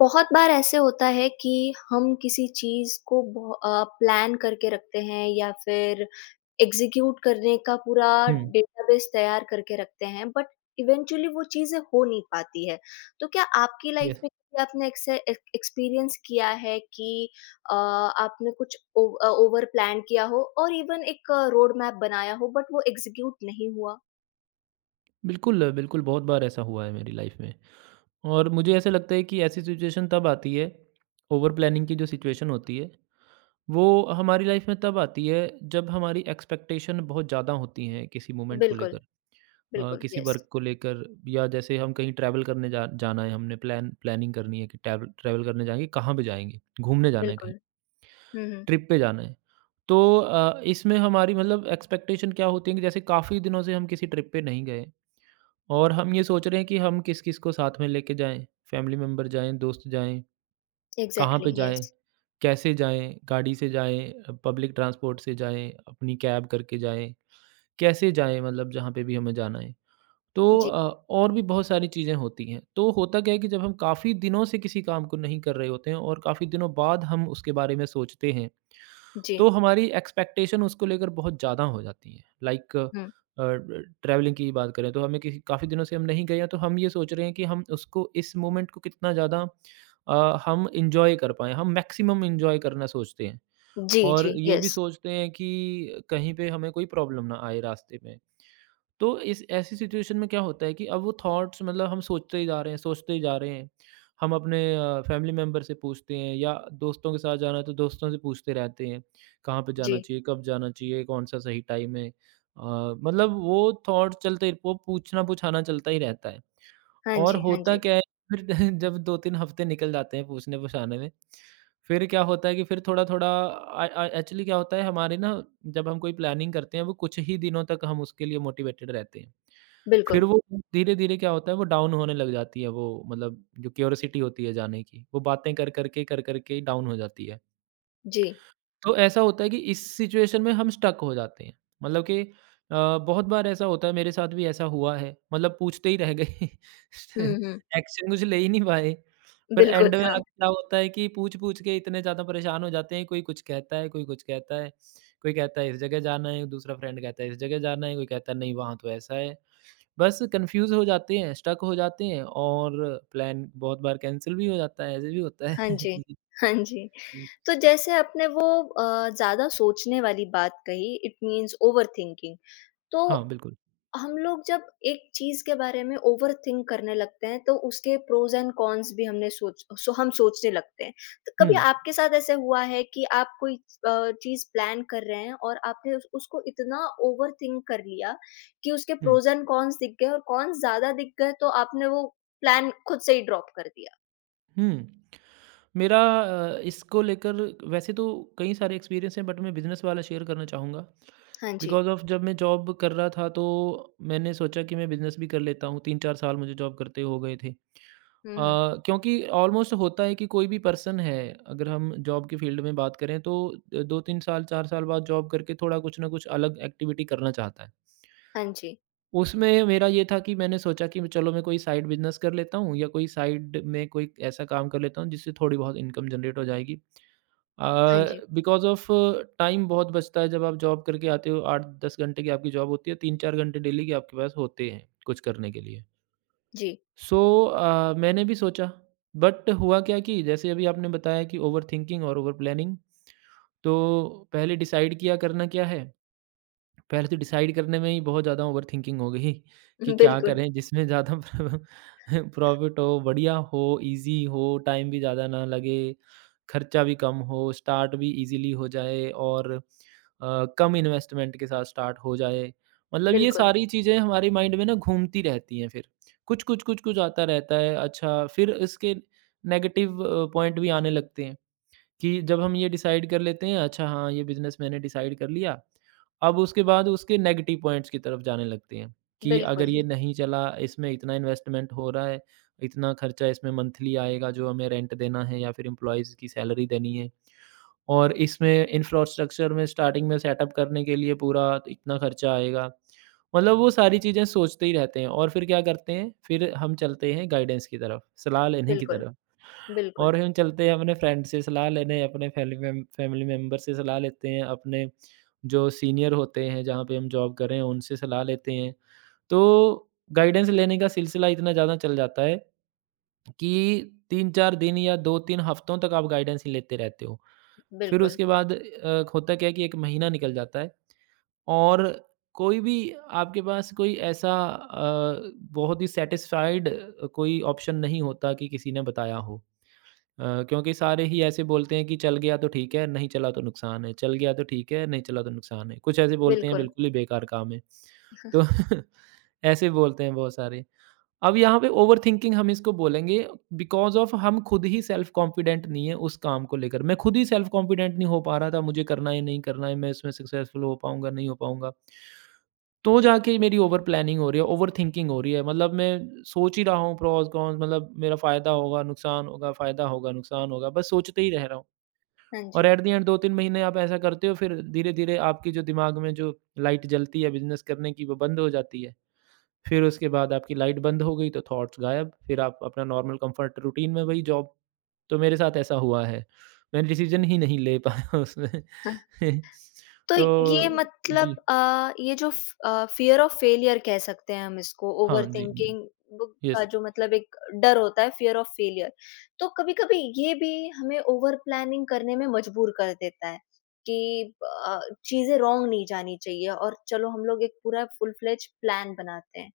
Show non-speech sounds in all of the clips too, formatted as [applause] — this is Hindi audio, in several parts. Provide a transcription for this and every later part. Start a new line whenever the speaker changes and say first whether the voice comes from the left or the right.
left: बहुत बार ऐसे होता है कि हम किसी चीज़ को प्लान करके रखते हैं या फिर एग्ज़ीक्यूट करने का पूरा
right: हुँ,
left: डेटाबेस तैयार करके रखते हैं, बट इवेंचुअली वो चीज़ें हो नहीं पाती है। तो क्या आपकी लाइफ़
right: यस।
left: में कभी आपने ऐसे एक्सपीरियंस किया है कि आपने कुछ ओवर प्लान किया हो और इवन एक रोड मैप बनाया हो बट वो एग्ज़ीक्यूट नहीं हुआ?
right: बिल्कुल, बिल्कुल बहुत बार ऐसा हुआ है मेरी लाइफ़ में और मुझे ऐसा लगता है कि ऐसी सिचुएशन तब आती है, ओवर प्लानिंग की जो सिचुएशन होती है, वो हमारी लाइफ़ में तब आती है जब हमारी एक्सपेक्टेशन बहुत ज़्यादा होती हैं किसी मोमेंट को
left: बिल्कुल,
right: लेकर
left: बिल्कुल,
right: किसी
left: येस,
right: वर्क को लेकर या जैसे हम कहीं ट्रैवल करने जा जाना है, हमने प्लानिंग करनी है कि ट्रैवल करने जाएँगे, कहाँ पे जाएँगे? घूमने जाना है
left: बिल्कुल।
right: कहीं,
left: हुँ, हुँ।
right: ट्रिप पे जाना है। तो इसमें हमारी मतलब एक्सपेक्टेशन क्या होती है कि जैसे काफ़ी दिनों से हम किसी ट्रिप पे नहीं गए और हम ये सोच रहे हैं कि हम किस-किस को साथ में लेके जाएँ, फैमिली मेंबर जाएँ, दोस्त जाएँ, कहाँ
left: एग्ज़ैक्टली,
right: पे जाएँ,
left: येस।
right: कैसे जाएँ, गाड़ी से जाएँ, पब्लिक ट्रांसपोर्ट से जाएँ, अपनी कैब करके जाएँ, कैसे जाएँ मतलब जहाँ पे भी हमें जाना है। तो
left: जी,
right: और भी बहुत सारी चीज़ें होती हैं। तो होता क्या है कि जब हम काफ़ी दिनों से किसी काम को नहीं कर रहे होते हैं और काफ़ी दिनों बाद हम उसके बारे में सोचते हैं
left: जी।
right: तो हमारी एक्सपेक्टेशन उसको लेकर बहुत ज़्यादा हो जाती है लाइक
left: हुँ।
right: ट्रैवलिंग की बात करें तो हमें किसी काफ़ी दिनों से हम नहीं गए हैं तो हम ये सोच रहे हैं कि हम उसको इस मोमेंट को कितना ज़्यादा हम इंजॉय कर पाएँ हम मैक्सिमम इंजॉय करना सोचते हैं
left: जी,
right: और
left: जी,
right: ये भी
left: यस,
right: सोचते हैं कि कहीं पे हमें कोई प्रॉब्लम ना आए रास्ते में तो इस ऐसी सिचुएशन में क्या होता है कि अब वो थॉट्स मतलब हम सोचते ही जा रहे हैं हम अपने फैमिली मेम्बर से पूछते हैं या दोस्तों के साथ जाना है तो दोस्तों से पूछते रहते हैं कहाँ पे
left: जी।
right: जाना चाहिए कब जाना चाहिए कौन सा सही टाइम है मतलब वो थॉट चलते वो पूछना पूछाना चलता ही रहता है
left: हाँ
right: और
left: जी, हाँ
right: होता
left: जी,
right: क्या है फिर [laughs] जब 2-3 हफ्ते निकल जाते हैं पूछने-पुछाने में, फिर क्या होता है कि फिर थोड़ा-थोड़ा एक्चुअली क्या होता है हमारे ना जब हम कोई प्लानिंग करते हैं वो कुछ ही दिनों तक हम उसके लिए मोटिवेटेड रहते हैं। फिर
left: बिल्कुल,
right: वो धीरे-धीरे क्या होता है वो डाउन होने लग जाती है वो मतलब जो क्यूरियोसिटी होती है जाने की, वो बातें कर-कर के डाउन हो जाती है।
left: जी।
right: तो ऐसा होता है कि इस सिचुएशन में हम स्टक हो जाते हैं। मतलब कि बहुत बार ऐसा होता है मेरे साथ भी ऐसा हुआ है। मतलब पूछते ही रह गए।
left: हुँ,
right: [laughs]
left: हुँ,
right: एक्शन कुछ ले ही नहीं पाए। फिर
left: बिल्कुल,
right: एंड में
left: हाँ,
right: अब क्या होता है कि पूछ-पूछ के इतने ज़्यादा परेशान हो जाते हैं, कोई कुछ कहता है, कोई कुछ कहता है। कोई कहता है इस जगह जाना है, दूसरा फ्रेंड कहता है इस जगह जाना है, कोई कहता है नहीं वहाँ तो ऐसा है। बस कन्फ्यूज़ हो जाते हैं, स्टक हो जाते हैं और प्लान बहुत बार कैंसल भी हो जाता है, ऐसे भी होता है।
left: हाँ जी,
right: [laughs] जी,
left: हाँ जी।
right: जी।
left: तो जैसे आपने वो ज़्यादा सोचने वाली बात कही इट मीन्स ओवरथिंकिंग तो
right: हाँ, बिल्कुल।
left: हम लोग जब एक चीज़ के बारे में ओवरथिंक करने लगते हैं, तो उसके प्रोज़ एंड कॉन्स भी हमने सोच सो हम सोचने लगते हैं। तो
right: हुँ,
left: कभी आपके साथ ऐसे हुआ है कि आप कोई चीज़ प्लान कर रहे हैं और आपने उस उसको इतना ओवरथिंक कर लिया कि उसके
right: हुँ।
left: प्रोज़ एंड कॉन्स दिख गए और कॉन्स ज़्यादा दिख गए तो आपने वो प्लान खुद से ही ड्रॉप कर दिया?
right: हुँ। मेरा इसको लेकर वैसे तो कई सारे एक्सपीरियंस हैं बट मैं बिज़नेस वाला शेयर करना चाहूँगा।
left: हाँ जी।
right: बिकॉज़ ऑफ़ जब मैं जॉब कर रहा था तो मैंने सोचा कि मैं बिज़नेस भी कर लेता हूँ। 3-4 साल मुझे जॉब करते हो गए थे। अ,
left: हुँ, हुँ।
right: क्योंकि ऑलमोस्ट होता है कि कोई भी पर्सन है अगर हम जॉब के फ़ील्ड में बात करें तो 2-3 साल 4 साल बाद जॉब करके थोड़ा कुछ ना कुछ अलग एक्टिविटी करना चाहता है।
left: हाँ जी,
right: उसमें मेरा ये था कि मैंने सोचा कि चलो मैं कोई साइड बिज़नेस कर लेता हूँ या कोई साइड में कोई ऐसा काम कर लेता हूँ जिससे थोड़ी बहुत इनकम जनरेट हो जाएगी। अ,
left: हाँ जी।
right: बिकॉज़ ऑफ़ टाइम बहुत बचता है जब आप जॉब करके आते हो 8-10 घंटे की आपकी जॉब होती है, 3-4 घंटे डेली के आपके पास होते हैं कुछ करने के लिए।
left: जी।
right: सो मैंने भी सोचा बट हुआ क्या कि जैसे अभी आपने बताया कि ओवरथिंकिंग और ओवर प्लानिंग तो पहले डिसाइड किया करना क्या है पहले तो डिसाइड करने में ही बहुत ज़्यादा ओवरथिंकिंग हो गई कि
left: [laughs]
right: क्या
left: बिल्कुल,
right: करें जिसमें ज़्यादा प्रॉफ़िट [laughs] हो, बढ़िया हो, ईज़ी हो, टाइम भी ज़्यादा ना लगे, खर्चा भी कम हो, स्टार्ट भी ईज़िली हो जाए और कम इन्वेस्टमेंट के साथ स्टार्ट हो जाए। मतलब ये
left: बिल्कुल,
right: सारी चीज़ें हमारे माइंड में ना घूमती रहती हैं फिर। कुछ आता रहता है। अच्छा, फिर इसके नेगेटिव पॉइंट भी आने लगते हैं। कि जब हम ये डिसाइड कर लेते हैं अच्छा हाँ ये बिज़नेस मैंने डिसाइड कर लिया, अब उसके बाद उसके नेगेटिव पॉइंट्स की तरफ जाने लगते हैं कि अगर
left: बिल्कुल,
right: ये नहीं चला, इसमें इतना इन्वेस्टमेंट हो रहा है, इतना खर्चा इसमें मंथली आएगा जो हमें रेंट देना है या फिर एम्प्लॉइज़ की सैलरी देनी है और इसमें इंफ्रास्ट्रक्चर में स्टार्टिंग में सेटअप करने के लिए पूरा इतना खर्चा आएगा। मतलब वो सारी चीज़ें सोचते ही रहते हैं और फिर क्या करते हैं, फिर हम चलते हैं गाइडेंस की तरफ, सलाह लेने की
left: बिल्कुल,
right: तरफ।
left: बिल्कुल,
right: और हम चलते हैं अपने फ्रेंड से सलाह लेने, अपने फैली मेम फैमिली मेंबर से सलाह लेते हैं, अपने जो सीनियर होते हैं, जहाँ पे हम जॉब कर रहे हैं, उनसे सलाह लेते हैं। तो गाइडेंस लेने का सिलसिला इतना ज़्यादा चल जाता है कि 3-4 दिन या 2-3 हफ्तों तक आप गाइडेंस ही लेते रहते हो। फिर
left: बिल्कुल,
right: उसके बाद होता क्या है कि 1 महीना निकल जाता है और कोई भी आपके पास कोई ऐसा बहुत ही सैटिस्फाइड कोई ऑप्शन नहीं होता कि किसी ने बताया हो। क्योंकि सारे ही ऐसे बोलते हैं कि चल गया तो ठीक है, नहीं चला तो नुकसान है, चल गया तो ठीक है, नहीं चला तो नुकसान है। कुछ ऐसे बोलते हैं
left: बिल्कुल।
right: बिल्कुल ही बेकार काम है। तो [laughs] ऐसे बोलते हैं बहुत सारे। अब यहाँ पे ओवरथिंकिंग हम इसको बोलेंगे बिकॉज़ ऑफ़ हम खुद ही सेल्फ कॉन्फिडेंट नहीं है उस काम को लेकर। मैं खुद ही सेल्फ कॉन्फिडेंट नहीं हो पा रहा था, मुझे करना है, नहीं करना है, मैं इसमें सक्सेसफुल हो पाऊँगा, नहीं हो पाऊँगा। तो जाके मेरी ओवर प्लानिंग हो रही है, ओवर थिंकिंग हो रही है। मतलब मैं सोच ही रहा हूँ प्रोस कॉन्स मतलब मेरा फ़ायदा होगा, नुकसान होगा, फ़ायदा होगा, नुकसान होगा, बस सोचते ही रह रहा हूँ।
left: हाँ
right: और
left: जी।
right: एट द एंड 2-3 महीने आप ऐसा करते हो फिर धीरे-धीरे आपकी जो दिमाग में जो लाइट जलती है बिज़नेस करने की वो बंद हो जाती है। फिर उसके बाद आपकी लाइट बंद हो गई तो थॉट्स गायब, फिर आप अपना नॉर्मल कंफर्ट रूटीन में वही जॉब। तो मेरे साथ ऐसा हुआ है। मैंने डिसीज़न ही नहीं ले पाया उसमें। [laughs]
left: तो ये
right: तो
left: मतलब
right: जी,
left: ये फ़ियर ऑफ फेलियर कह सकते हैं हम इसको,
right: हाँ जी, बिल
left: ओवरथिंकिंग ब का
right: यस,
left: जो मतलब एक डर होता है, फ़ियर ऑफ फेलियर। तो कभी-कभी ये भी हमें ओवर प्लानिंग करने में मजबूर कर देता है कि अ, चीज़ें रॉन्ग नहीं जानी चाहिए और चलो हम लोग एक पूरा फुल फ्लेज प्लान बनाते हैं।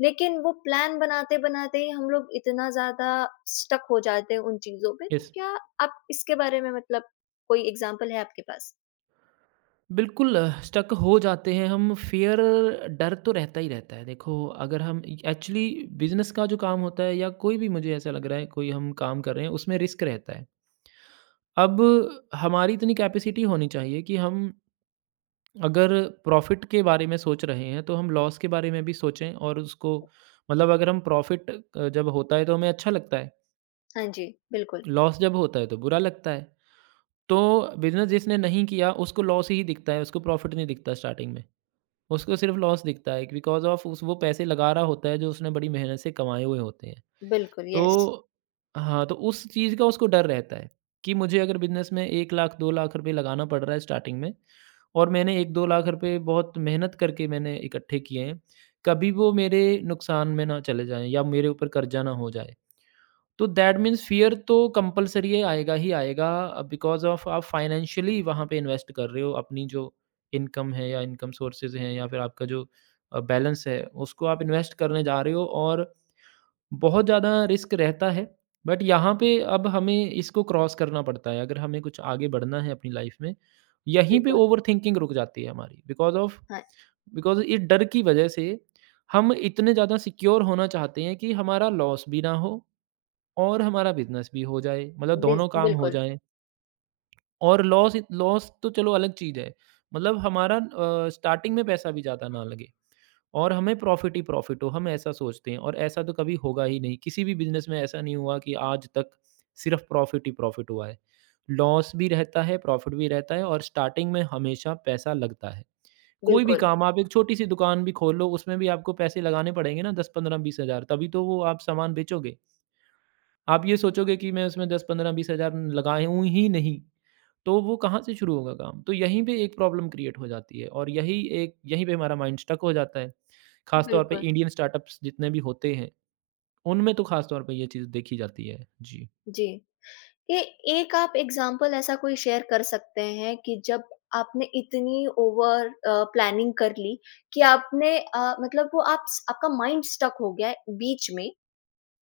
left: लेकिन वो प्लान बनाते-बनाते ही हम लोग इतना ज़्यादा स्टक हो जाते हैं उन चीज़ों पे, तो
right: यस।
left: क्या आप इसके बारे में मतलब कोई एग्ज़ाम्पल है आपके पास?
right: बिल्कुल स्टक हो जाते हैं हम फ़ियर डर तो रहता ही रहता है। देखो अगर हम एक्चुअली बिज़नेस का जो काम होता है या कोई भी मुझे ऐसा लग रहा है कोई हम काम कर रहे हैं उसमें रिस्क रहता है। अब हमारी इतनी कैपेसिटी होनी चाहिए कि हम अगर प्रॉफ़िट के बारे में सोच रहे हैं तो हम लॉस के बारे में भी सोचें और उसको मतलब अगर हम प्रॉफ़िट जब होता है तो हमें अच्छा लगता है,
left: हाँ जी, बिल्कुल।
right: लॉस जब होता है तो बुरा लगता है। तो बिज़नेस जिसने नहीं किया उसको लॉस ही दिखता है, उसको प्रॉफ़िट नहीं दिखता स्टार्टिंग में। उसको सिर्फ लॉस दिखता है बिकॉज़ ऑफ उस वो पैसे लगा रहा होता है जो उसने बड़ी मेहनत से कमाए हुए होते हैं।
left: बिल्कुल, यस,
right: तो हाँ, तो उस चीज़ का उसको डर रहता है कि मुझे अगर बिज़नेस में 1 लाख, 2 लाख रुपए लगाना पड़ रहा है स्टार्टिंग में और मैंने 1-2 लाख रुपए बहुत मेहनत करके मैंने इकट्ठे किए हैं, कभी वो मेरे नुकसान में ना चले जाएँ या मेरे ऊपर कर्जा ना हो जाए। तो दैट मीन्स फ़ियर तो कंपल्सरी आएगा ही आएगा बिकॉज़ ऑफ़ आप फ़ाइनेंशियली वहाँ पे इन्वेस्ट कर रहे हो। अपनी जो इनकम है या इनकम सोर्सेज़ हैं या फिर आपका जो बैलेंस है, उसको आप इन्वेस्ट करने जा रहे हो और बहुत ज़्यादा रिस्क रहता है। बट यहाँ पे अब हमें इसको क्रॉस करना पड़ता है, अगर हमें कुछ आगे बढ़ना है अपनी लाइफ़ में। यहीं पे
left: बिल्कुल।
right: ओवरथिंकिंग रुक जाती है हमारी
left: हाँ,
right: बिकॉज़ इस डर की वज़ह से हम इतने ज़्यादा सिक्योर होना चाहते हैं कि हमारा लॉस भी ना हो और हमारा बिज़नेस भी हो जाए, मतलब
left: बिज़
right: दोनों काम हो
left: बिल्कुल,
right: जाएँ और लॉस तो चलो अलग चीज़ है। मतलब हमारा स्टार्टिंग में पैसा भी ज़्यादा ना लगे और हमें प्रॉफ़िट ही प्रॉफ़िट हो, हम ऐसा सोचते हैं और ऐसा तो कभी होगा ही नहीं। किसी भी बिज़नेस में ऐसा नहीं हुआ कि आज तक सिर्फ़ प्रॉफ़िट ही प्रॉफ़िट हुआ है। लॉस भी रहता है, प्रॉफ़िट भी रहता है और स्टार्टिंग में हमेशा पैसा लगता है। कोई भी
left: बिल्कुल,
right: काम आप एक छोटी-सी दुकान भी खोल लो, उसमें भी आपको पैसे लगाने पड़ेंगे ना 10, 15, 20 हज़ार तभी तो वो आप सामान बेचोगे। आप ये सोचोगे कि मैं उसमें 10, 15, 20 हज़ार लगाऊँ ही नहीं, तो वो कहाँ से शुरू होगा काम? तो यहीं पे एक प्रॉब्लम क्रिएट हो जाती है और यही एक यहीं पे हमारा माइंड स्टक हो जाता है। ख़ास तौर पे
left: बिल्कुल,
right: इंडियन स्टार्टअप्स जितने भी होते हैं, उनमें तो ख़ास तौर पे ये चीज़ देखी जाती है। जी।
left: जी। ए एक आप एग्ज़ाम्पल ऐसा कोई शेयर कर सकते हैं कि जब आपने इतनी ओवर प्लानिंग कर ली कि आपने मतलब वो आप स आपका माइंड स्टक हो गया है बीच में,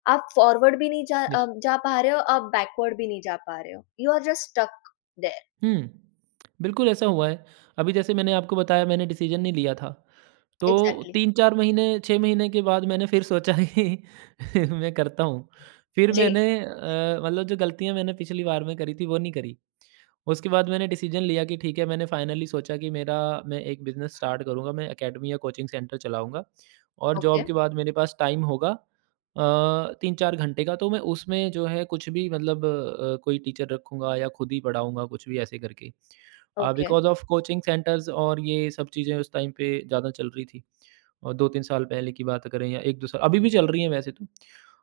left: आप फॉरवर्ड भी नहीं
right: यस।
left: जा पा रहे हो, आप बैकवर्ड भी नहीं जा पा रहे हो। You are just stuck there
right: हुँ। बिल्कुल ऐसा हुआ है। अभी जैसे मैंने आपको बताया मैंने डिसीज़न नहीं लिया था, तो
left: एग्ज़ैक्टली।
right: 3-4 महीने, 6 महीने के बाद मैंने फिर सोचा कि [laughs] मैं करता हूँ। फिर
left: जी,
right: मैंने मतलब जो गलतियाँ मैंने पिछली बार में करी थी, वो नहीं करी। उसके बाद मैंने डिसीजन लिया कि ठीक है, मैंने फाइनली सोचा कि मेरा मैं एक बिज़नेस स्टार्ट करूँगा, मैं एकेडमी या कोचिंग सेंटर चलाऊँगा और
left: ओके,
right: जॉब के बाद मेरे पास टाइम होगा अ, 3-4 घंटे का, तो मैं उसमें जो है कुछ भी मतलब कोई टीचर रखूँगा या खुद ही पढ़ाऊँगा, कुछ भी ऐसे करके।
left: Okay.
right: Because of coaching centres और ये सब चीज़ें उस टाइम पे ज़्यादा चल रही थी और 2-3 साल पहले की बात करें या 1-2 साल अभी भी चल रही हैं वैसे तो।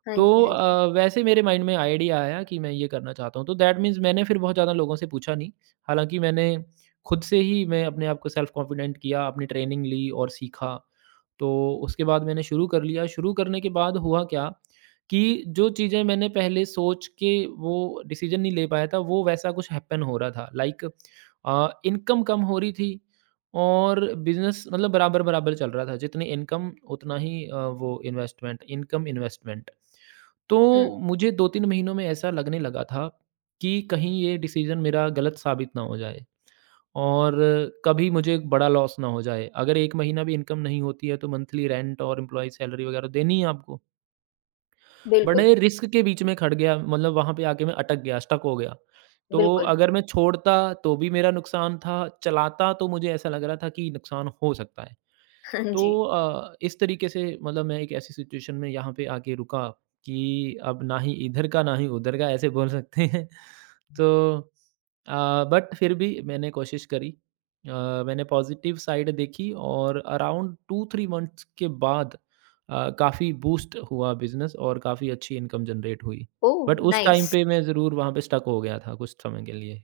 left: हाँ
right: तो
left: जी, हाँ जी।
right: वैसे मेरे माइंड में आइडिया आया कि मैं ये करना चाहता हूँ, तो दैट मीन्स मैंने फिर बहुत ज़्यादा लोगों से पूछा नहीं। हालाँकि मैंने खुद से ही मैं अपने आप को सेल्फ कॉन्फिडेंट किया, अपनी ट्रेनिंग ली और सीखा। तो उसके बाद मैंने शुरू कर लिया, शुरू करने के बाद हुआ क्या कि जो चीज़ें मैंने पहले सोच के वो डिसीज़न नहीं ले पाया था, वो वैसा कुछ हैपन हो रहा था। लाइक इनकम कम हो रही थी और बिज़नेस मतलब बराबर-बराबर चल रहा था। जितनी इनकम उतना ही वो इन्वेस्टमेंट, इनकम इन्वेस्टमेंट। तो
left: हुँ,
right: मुझे 2-3 महीनों में ऐसा लगने लगा था कि कहीं ये डिसीज़न मेरा गलत साबित ना हो जाए और कभी मुझे एक बड़ा लॉस ना हो जाए। अगर 1 महीना भी इनकम नहीं होती है तो मंथली रेंट और एम्प्लॉयी सैलरी वगैरह देनी ही है आपको।
left: बिल्कुल,
right: बड़े रिस्क के बीच में खड़ गया मतलब वहाँ पे आके मैं अटक गया, स्टक हो गया। तो
left: बिल्कुल।
right: अगर मैं छोड़ता तो भी मेरा नुकसान था, चलाता तो मुझे ऐसा लग रहा था कि नुकसान हो सकता है।
left: हाँ जी।
right: तो इस तरीके से मतलब मैं एक ऐसी सिचुएशन में यहाँ पे आके रुका कि अब ना ही इधर का ना ही उधर का ऐसे बोल सकते हैं। [laughs] तो अ, बट फिर भी मैंने कोशिश करी। मैंने पॉजिटिव साइड देखी और अराउंड टू थ्री मंथ्स के बाद काफ़ी बूस्ट हुआ बिजनेस और काफ़ी अच्छी इनकम जनरेट हुई।
left: ओह!
right: बट उस टाइम
left: नाइस।
right: पे मैं ज़रूर वहाँ पे स्टक हो गया था कुछ समय के लिए।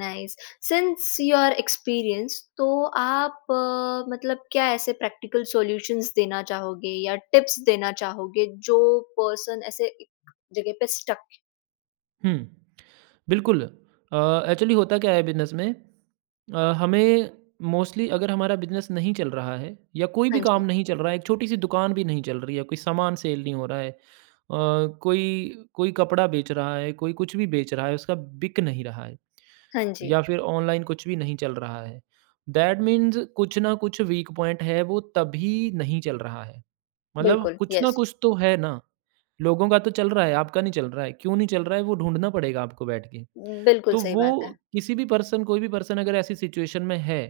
left: Nice since you are experience तो आप मतलब क्या ऐसे प्रैक्टिकल सॉल्यूशंस देना चाहोगे या टिप्स देना चाहोगे जो पर्सन ऐसे एक जगह पे स्टक
right: हुँ। बिल्कुल। अ, एक्चुअली होता क्या है बिज़नेस में हमें मोस्टली अगर हमारा बिज़नेस नहीं चल रहा है या कोई भी
left: हाँ
right: काम
left: जी
right: नहीं चल रहा है, एक छोटी-सी दुकान भी नहीं चल रही है, कोई सामान सेल नहीं हो रहा है, कोई कोई कपड़ा बेच रहा है, कोई कुछ भी बेच रहा है, उसका बिक नहीं रहा है
left: हाँ जी
right: या फिर ऑनलाइन कुछ भी नहीं चल रहा है। दैट मीन्स कुछ ना कुछ वीक पॉइंट है, वो तभी नहीं चल रहा है। मतलब
left: बिल्कुल
right: कुछ ना
left: यस
right: कुछ तो है ना। लोगों का तो चल रहा है, आपका नहीं चल रहा है। क्यों नहीं चल रहा है वो ढूँढना पड़ेगा आपको बैठ के।
left: बिल्कुल
right: तो
left: सही
right: वो
left: बात है
right: किसी भी पर्सन कोई भी पर्सन अगर ऐसी सिचुएशन में है,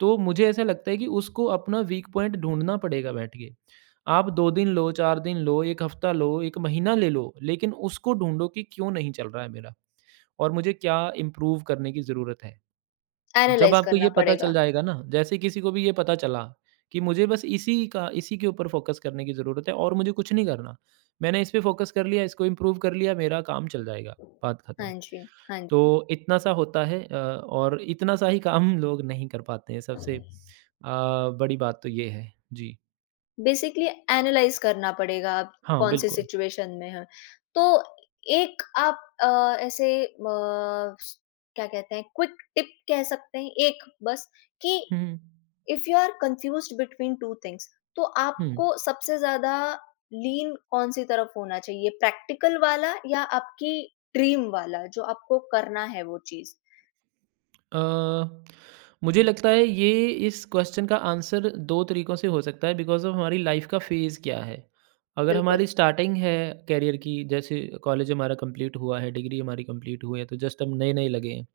right: तो मुझे ऐसा लगता है कि उसको अपना वीक पॉइंट ढूँढना पड़ेगा बैठ के। आप 2 दिन लो, 4 दिन लो, 1 हफ्ता लो, 1 महीना ले लो, लेकिन उसको ढूँढो कि क्यों नहीं चल रहा है मेरा और मुझे क्या इम्प्रूव करने की ज़रूरत है। जब
left: एनालाइज
right: आपको ये
left: करना
right: पता चल
left: पड़ेगा
right: जाएगा ना, जैसे किसी को भी ये पता चला कि मुझे बस इसी का इसी के ऊपर फ़ोकस करने की ज़रूरत है और मुझे कुछ नहीं करना। मैंने इस पे फ़ोकस कर लिया, इसको इम्प्रूव कर लिया, मेरा काम चल जाएगा, बात ख़त्म।
left: हाँ जी हाँ जी
right: तो इतना सा होता है, और इतना सा ही काम [laughs] लोग नहीं कर पाते हैं, सबसे बड़ी बात तो ये है। जी।
left: बेसिकली एनालाइज करना पड़ेगा आप
right: हाँ,
left: कौन सी
right: बिल्कुल।
left: सिचुएशन में है तो एक आप क्या कहते हैं क्विक टिप कह सकते हैं एक बस कि
right: हुँ, हुँ।
left: If you are confused between two things तो
right: हुँ।
left: आपको सबसे ज्यादा लीन कौन सी तरफ होना चाहिए प्रैक्टिकल वाला या आपकी ड्रीम वाला जो आपको करना है वो चीज
right: अ, मुझे लगता है ये इस क्वेश्चन का आंसर 2 तरीकों से हो सकता है बिकॉज़ ऑफ़ हमारी लाइफ़ का फ़ेज़ क्या है। अगर
left: बिल्कुल
right: हमारी स्टार्टिंग है करियर की जैसे कॉलेज हमारा कंप्लीट हुआ है, डिग्री हमारी कंप्लीट हुई है तो जस्ट हम नए-नए लगे हैं।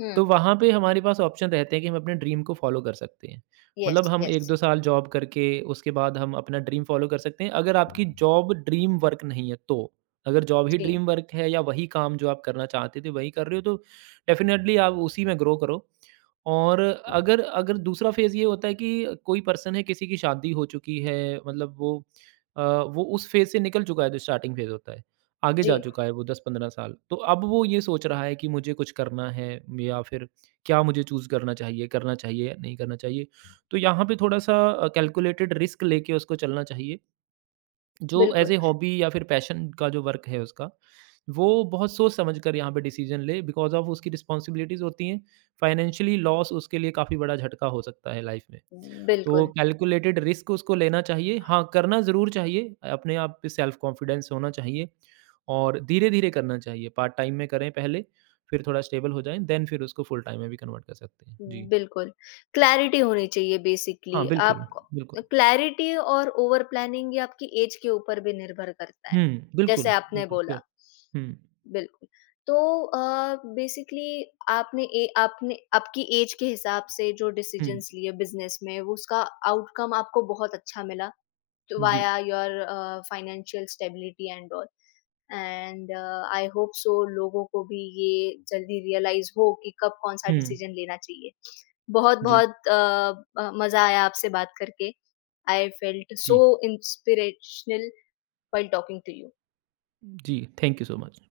left: हम्म
right: तो वहाँ पे हमारे पास ऑप्शन रहते हैं कि हम अपने ड्रीम को फ़ॉलो कर सकते हैं।
left: यस
right: मतलब हम
left: यस
right: 1-2 साल जॉब करके उसके बाद हम अपना ड्रीम फ़ॉलो कर सकते हैं, अगर आपकी जॉब ड्रीम वर्क नहीं है तो। अगर जॉब ही
left: जी
right: ड्रीम वर्क है या वही काम जो आप करना चाहते थे वही कर रहे हो तो डेफ़िनेटली आप उसी में ग्रो करो। और अगर अगर दूसरा फ़ेज़ ये होता है कि कोई पर्सन है किसी की शादी हो चुकी है मतलब वो वो उस फ़ेज़ से निकल चुका है जो स्टार्टिंग फ़ेज़ होता है। आगे
left: जी
right: जा चुका है वो 10-15 साल। तो अब वो ये सोच रहा है कि मुझे कुछ करना है या फिर क्या मुझे चूज़ करना चाहिए या नहीं करना चाहिए। तो यहाँ पे थोड़ा-सा कैलकुलेटेड रिस्क लेके उसको चलना चाहिए। जो एज़
left: बिल्कुल
right: ए हॉबी या फिर पैशन का जो वर्क है उसका, वो बहुत सोच समझ कर यहाँ पे डिसीज़न ले बिकॉज़ ऑफ़ उसकी रिस्पॉन्सिबिलिटीज़ होती हैं। फ़ाइनेंशियली लॉस उसके लिए काफ़ी बड़ा झटका हो सकता है लाइफ़ में। तो
left: बिल्कुल
right: कैलकुलेटेड रिस्क उसको लेना चाहिए। हाँ, करना ज़रूर चाहिए, अपने आप पे सेल्फ कॉन्फिडेंस होना चाहिए और धीरे-धीरे करना चाहिए। पार्ट टाइम में करें पहले, फिर थोड़ा स्टेबल हो जाएँ, देन फिर उसको फुल टाइम में भी कन्वर्ट कर सकते हैं। जी।
left: बिल्कुल क्लैरिटी होनी चाहिए बेसिकली
right: हाँ, बिल्कुल,
left: आप
right: बिल्कुल।
left: क्लैरिटी और ओवर प्लानिंग ये आपकी एज के ऊपर भी निर्भर करता है
right: हुँ,
left: जैसे
right: बिल्कुल,
left: आपने
right: बिल्कुल, श्योर।
left: बोला
right: हुँ,
left: बिल्कुल। तो बेसिकली आपने आपकी ऐज के हिसाब से जो
right: हुँ,
left: डिसीज़न्स लिए बिज़नेस में, वो उसका आउटकम आपको बहुत अच्छा मिला तो
right: जी।
left: Via your financial stability and all. And I hope so लोगों को भी ये जल्दी रियलाइज़ हो कि कब कौन-सा
right: हुँ,
left: डिसीज़न लेना चाहिए।
right: जी,
left: बहुत-बहुत मज़ा आया आपसे बात करके। आई फेल्ट सो
right: जी,
left: inspirational while talking to you.
right: जी, थैंक यू सो मच।